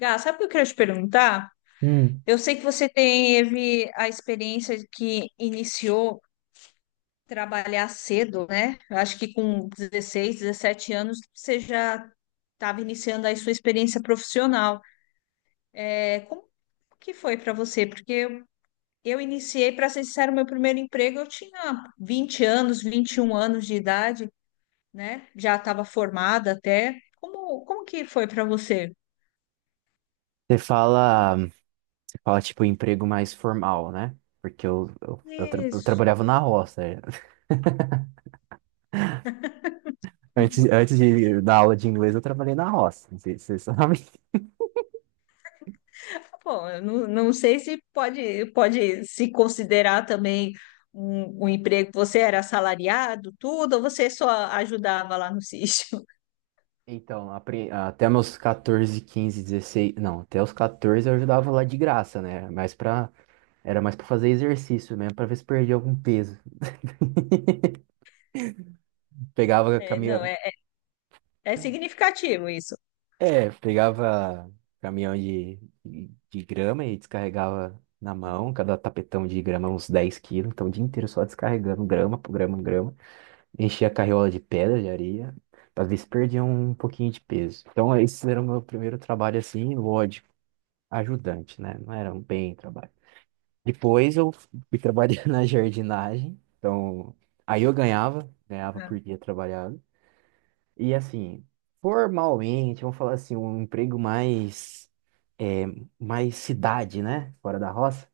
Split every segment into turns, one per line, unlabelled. Gá, sabe o que eu quero te perguntar?
Hum.
Eu sei que você teve a experiência de que iniciou trabalhar cedo, né? Eu acho que com 16, 17 anos você já estava iniciando aí sua experiência profissional. É, como que foi para você? Porque eu iniciei, para ser sincero, meu primeiro emprego eu tinha 20 anos, 21 anos de idade, né? Já estava formada até. Como que foi para você?
Você fala tipo emprego mais formal, né? Porque eu
Isso.
trabalhava na roça. É. Antes de da aula de inglês, eu trabalhei na roça. Você sabe?
Tá bom, eu não sei se pode se considerar também um emprego. Você era assalariado, tudo, ou você só ajudava lá no sítio?
Então, até meus 14, 15 16 não, até os 14 eu ajudava lá de graça, né? Mas para era mais para fazer exercício mesmo, para ver se perdia algum peso. Pegava a
É, não,
caminha,
é significativo isso.
É, pegava caminhão de grama e descarregava na mão, cada tapetão de grama uns 10 quilos, então o dia inteiro só descarregando grama por grama. Enchia a carriola de pedra, de areia, pra ver se perdia um pouquinho de peso. Então esse era o meu primeiro trabalho assim, lógico, ajudante, né? Não era um bem trabalho. Depois eu fui trabalhar na jardinagem, então aí eu ganhava
Ah,
por dia trabalhado. E assim, formalmente, vamos falar assim, um emprego mais, é, mais cidade, né? Fora da roça,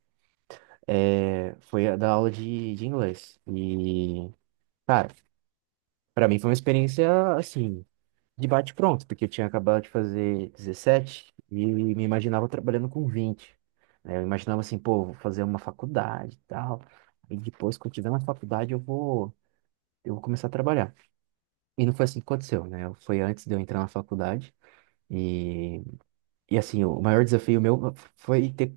foi a da aula de inglês. E, cara, pra mim foi uma experiência, assim, de bate-pronto, porque eu tinha acabado de fazer 17 e me imaginava trabalhando com 20, né? Eu imaginava assim, pô, vou fazer uma faculdade e tal. E depois, quando tiver na faculdade, eu vou começar a trabalhar. E não foi assim que aconteceu, né? Foi antes de eu entrar na faculdade. E E assim, o maior desafio meu foi ter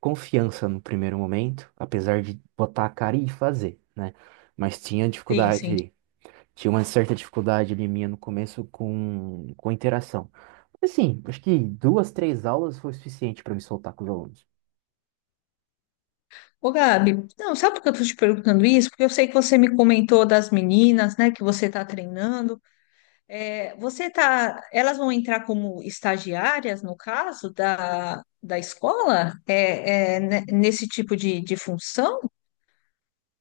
confiança no primeiro momento, apesar de botar a cara e fazer, né? Mas tinha
sim, sim.
dificuldade, tinha uma certa dificuldade ali minha no começo com interação. Assim, acho que duas, três aulas foi o suficiente para me soltar com os alunos.
Ô, Gabi, não, sabe por que eu tô te perguntando isso? Porque eu sei que você me comentou das meninas, né, que você tá treinando. É, você tá, elas vão entrar como estagiárias, no caso, da escola? Nesse tipo de função?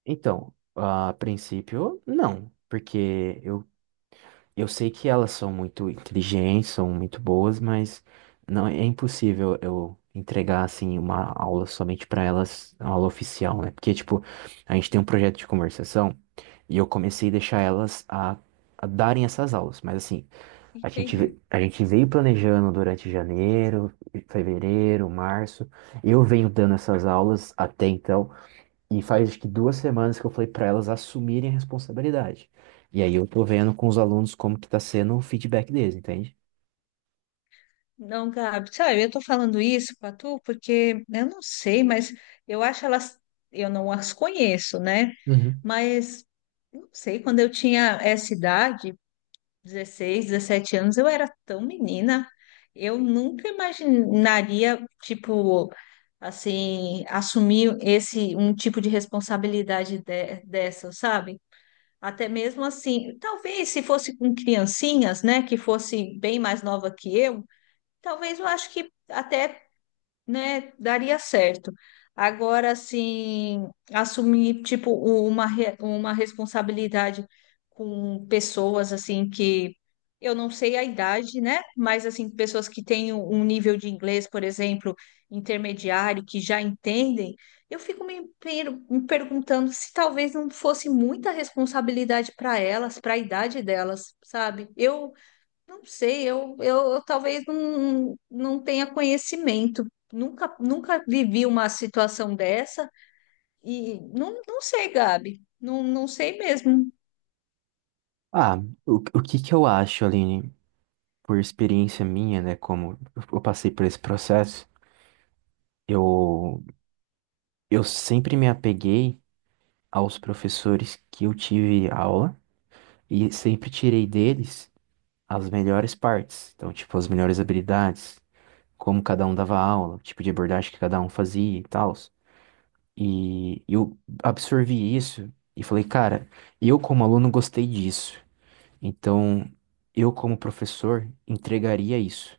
Então, a princípio, não, porque eu sei que elas são muito inteligentes, são muito boas, mas não é impossível eu entregar assim uma aula somente para elas, uma aula oficial, né? Porque tipo, a gente tem um projeto de conversação e eu comecei a deixar elas a darem essas aulas, mas assim, a gente
Entendi.
ve- a gente veio planejando durante janeiro, fevereiro, março. Eu venho dando essas aulas até então e faz acho que 2 semanas que eu falei para elas assumirem a responsabilidade. E aí eu tô vendo com os alunos como que tá sendo o feedback deles, entende?
Não, Gabi, sabe, eu tô falando isso pra tu porque eu não sei, mas eu acho elas, eu não as conheço, né?
Uhum.
Mas não sei, quando eu tinha essa idade, 16 17 anos, eu era tão menina, eu nunca imaginaria, tipo, assim, assumir esse um tipo de responsabilidade dessa, sabe? Até mesmo assim, talvez se fosse com criancinhas, né, que fosse bem mais nova que eu. Talvez eu acho que até, né, daria certo. Agora, assim, assumir, tipo, uma responsabilidade com pessoas, assim, que eu não sei a idade, né? Mas, assim, pessoas que têm um nível de inglês, por exemplo, intermediário, que já entendem, eu fico me perguntando se talvez não fosse muita responsabilidade para elas, para a idade delas, sabe? Eu não sei, eu talvez não tenha conhecimento. Nunca vivi uma situação dessa e não sei, Gabi. Não sei mesmo.
Ah, o que que eu acho, Aline, por experiência minha, né, como eu passei por esse processo, eu, eu sempre me apeguei aos professores que eu tive aula e sempre tirei deles as melhores partes, então, tipo, as melhores habilidades, como cada um dava aula, o tipo de abordagem que cada um fazia e tal. E eu absorvi isso e falei, cara, eu como aluno gostei disso. Então, eu como professor entregaria isso.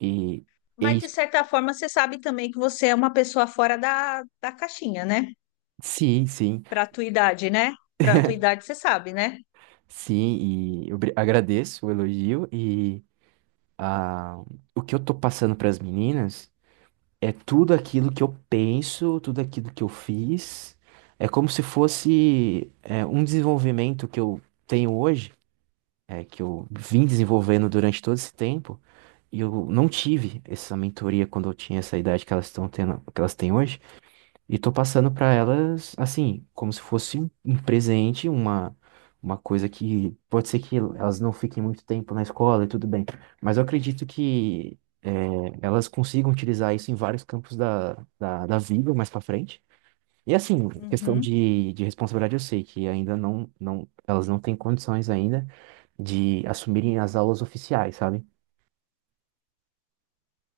E, é
Mas, de
isso.
certa forma, você sabe também que você é uma pessoa fora da caixinha, né?
Sim, sim,
Para a tua idade, né? Para a tua idade, você sabe, né?
sim. E eu agradeço o elogio e a, o que eu tô passando para as meninas é tudo aquilo que eu penso, tudo aquilo que eu fiz. É como se fosse um desenvolvimento que eu tenho hoje, que eu vim desenvolvendo durante todo esse tempo, e eu não tive essa mentoria quando eu tinha essa idade que elas estão tendo, que elas têm hoje, e tô passando para elas, assim, como se fosse um presente, uma coisa que pode ser que elas não fiquem muito tempo na escola e tudo bem, mas eu acredito que elas consigam utilizar isso em vários campos da, da vida mais para frente. E assim, questão
Uhum,
de responsabilidade, eu sei que ainda não, elas não têm condições ainda de assumirem as aulas oficiais, sabe?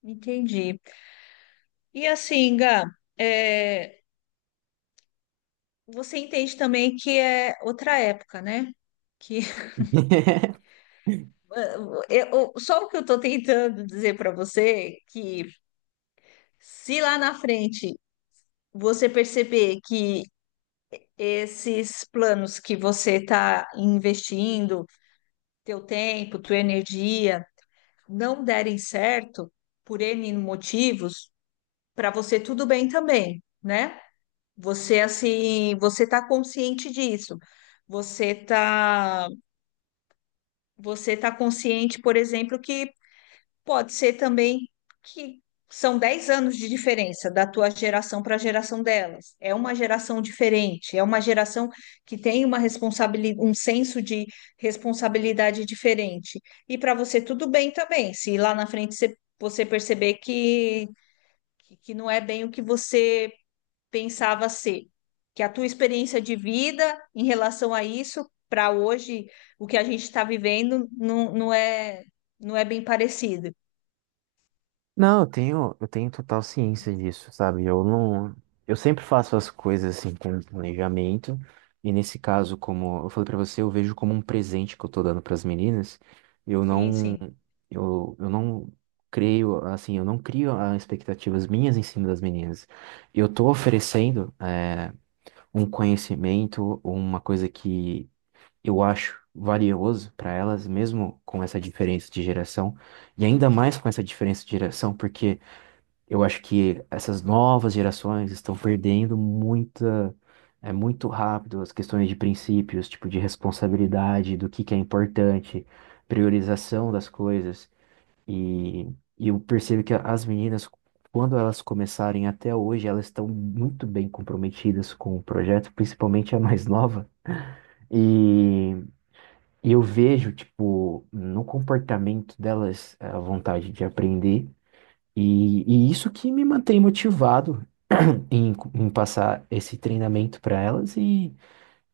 entendi. E assim, Gá, é, você entende também que é outra época, né? Que Eu, só o que eu estou tentando dizer para você é que se lá na frente você perceber que esses planos que você está investindo, teu tempo, tua energia, não derem certo por N motivos, para você tudo bem também, né? Você assim, você está consciente disso. Você tá, você tá consciente, por exemplo, que pode ser também que são 10 anos de diferença da tua geração para a geração delas. É uma geração diferente, é uma geração que tem uma responsabilidade, um senso de responsabilidade diferente. E para você tudo bem também, se lá na frente você perceber que não é bem o que você pensava ser, que a tua experiência de vida em relação a isso, para hoje, o que a gente está vivendo, não é bem parecido.
Não, eu tenho total ciência disso, sabe? Eu não, eu sempre faço as coisas assim com planejamento, e nesse caso, como eu falei pra você, eu vejo como um presente que eu tô dando pras meninas. Eu
Sim,
não,
sim,
eu não creio, assim, eu não crio expectativas minhas em cima das meninas. Eu tô oferecendo um conhecimento ou uma coisa que eu acho valioso para elas, mesmo com essa diferença de geração, e ainda mais com essa diferença de geração, porque eu acho que essas novas gerações estão perdendo muita, é muito rápido as questões de princípios, tipo de responsabilidade, do que é importante, priorização das coisas. E, e eu percebo que as meninas, quando elas começarem até hoje, elas estão muito bem comprometidas com o projeto, principalmente a mais nova. E, e eu vejo, tipo, no comportamento delas, a vontade de aprender. E isso que me mantém motivado em passar esse treinamento para elas. E,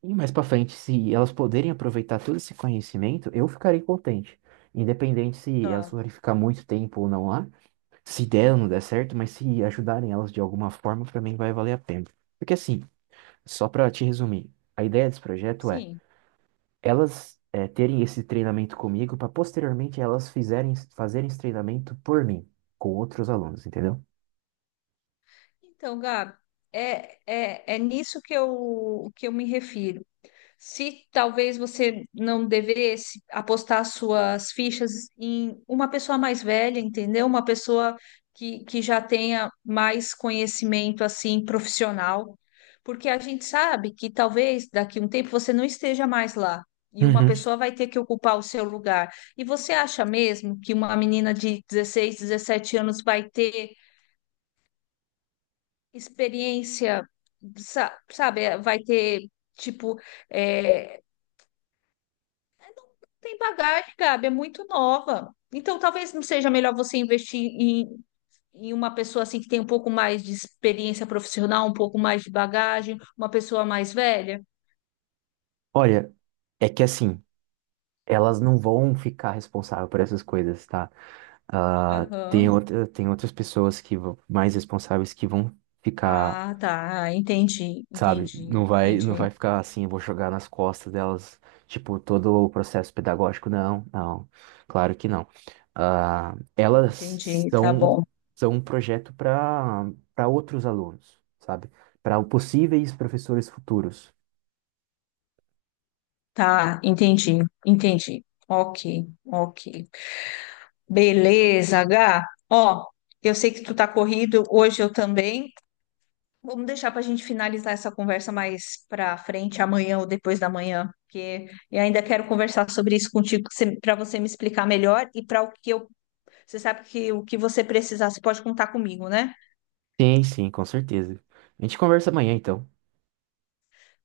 e mais para frente, se elas poderem aproveitar todo esse conhecimento, eu ficarei contente. Independente se elas
claro.
forem ficar muito tempo ou não lá. Se der ou não der certo, mas se ajudarem elas de alguma forma, pra mim vai valer a pena. Porque assim, só pra te resumir, a ideia desse projeto é
Sim.
elas terem esse treinamento comigo pra posteriormente elas fizerem, fazerem esse treinamento por mim, com outros alunos, entendeu?
Então, Gabi, é nisso que eu me refiro. Se talvez você não devesse apostar suas fichas em uma pessoa mais velha, entendeu? Uma pessoa que já tenha mais conhecimento assim profissional, porque a gente sabe que talvez daqui a um tempo você não esteja mais lá. E uma
Uhum.
pessoa vai ter que ocupar o seu lugar. E você acha mesmo que uma menina de 16 17 anos vai ter experiência, sa- sabe? Vai ter, tipo, é, tem bagagem, Gabi, é muito nova. Então, talvez não seja melhor você investir em uma pessoa assim que tem um pouco mais de experiência profissional, um pouco mais de bagagem, uma pessoa mais velha.
Olha, é que assim, elas não vão ficar responsáveis por essas coisas, tá? Ah, tem
Aham.
outra, tem outras pessoas que mais responsáveis que vão ficar,
Ah, tá. Entendi,
sabe?
entendi,
Não vai, não vai
entendi,
ficar assim, eu vou jogar nas costas delas, tipo, todo o processo pedagógico. Não, não, claro que não. Ah, elas
entendi. Tá
são,
bom.
são um projeto para outros alunos, sabe? Para possíveis professores futuros.
Tá, entendi, entendi. Ok, ok. Beleza, H. Ó, eu sei que tu tá corrido, hoje eu também. Vamos deixar para a gente finalizar essa conversa mais para frente, amanhã ou depois da manhã, porque eu ainda quero conversar sobre isso contigo, para você me explicar melhor e para o que eu. Você sabe que o que você precisar, você pode contar comigo, né?
Sim, sim, com certeza. A gente conversa amanhã, então.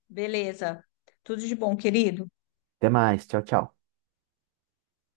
Beleza. Tudo de bom, querido.
Até mais, tchau, tchau.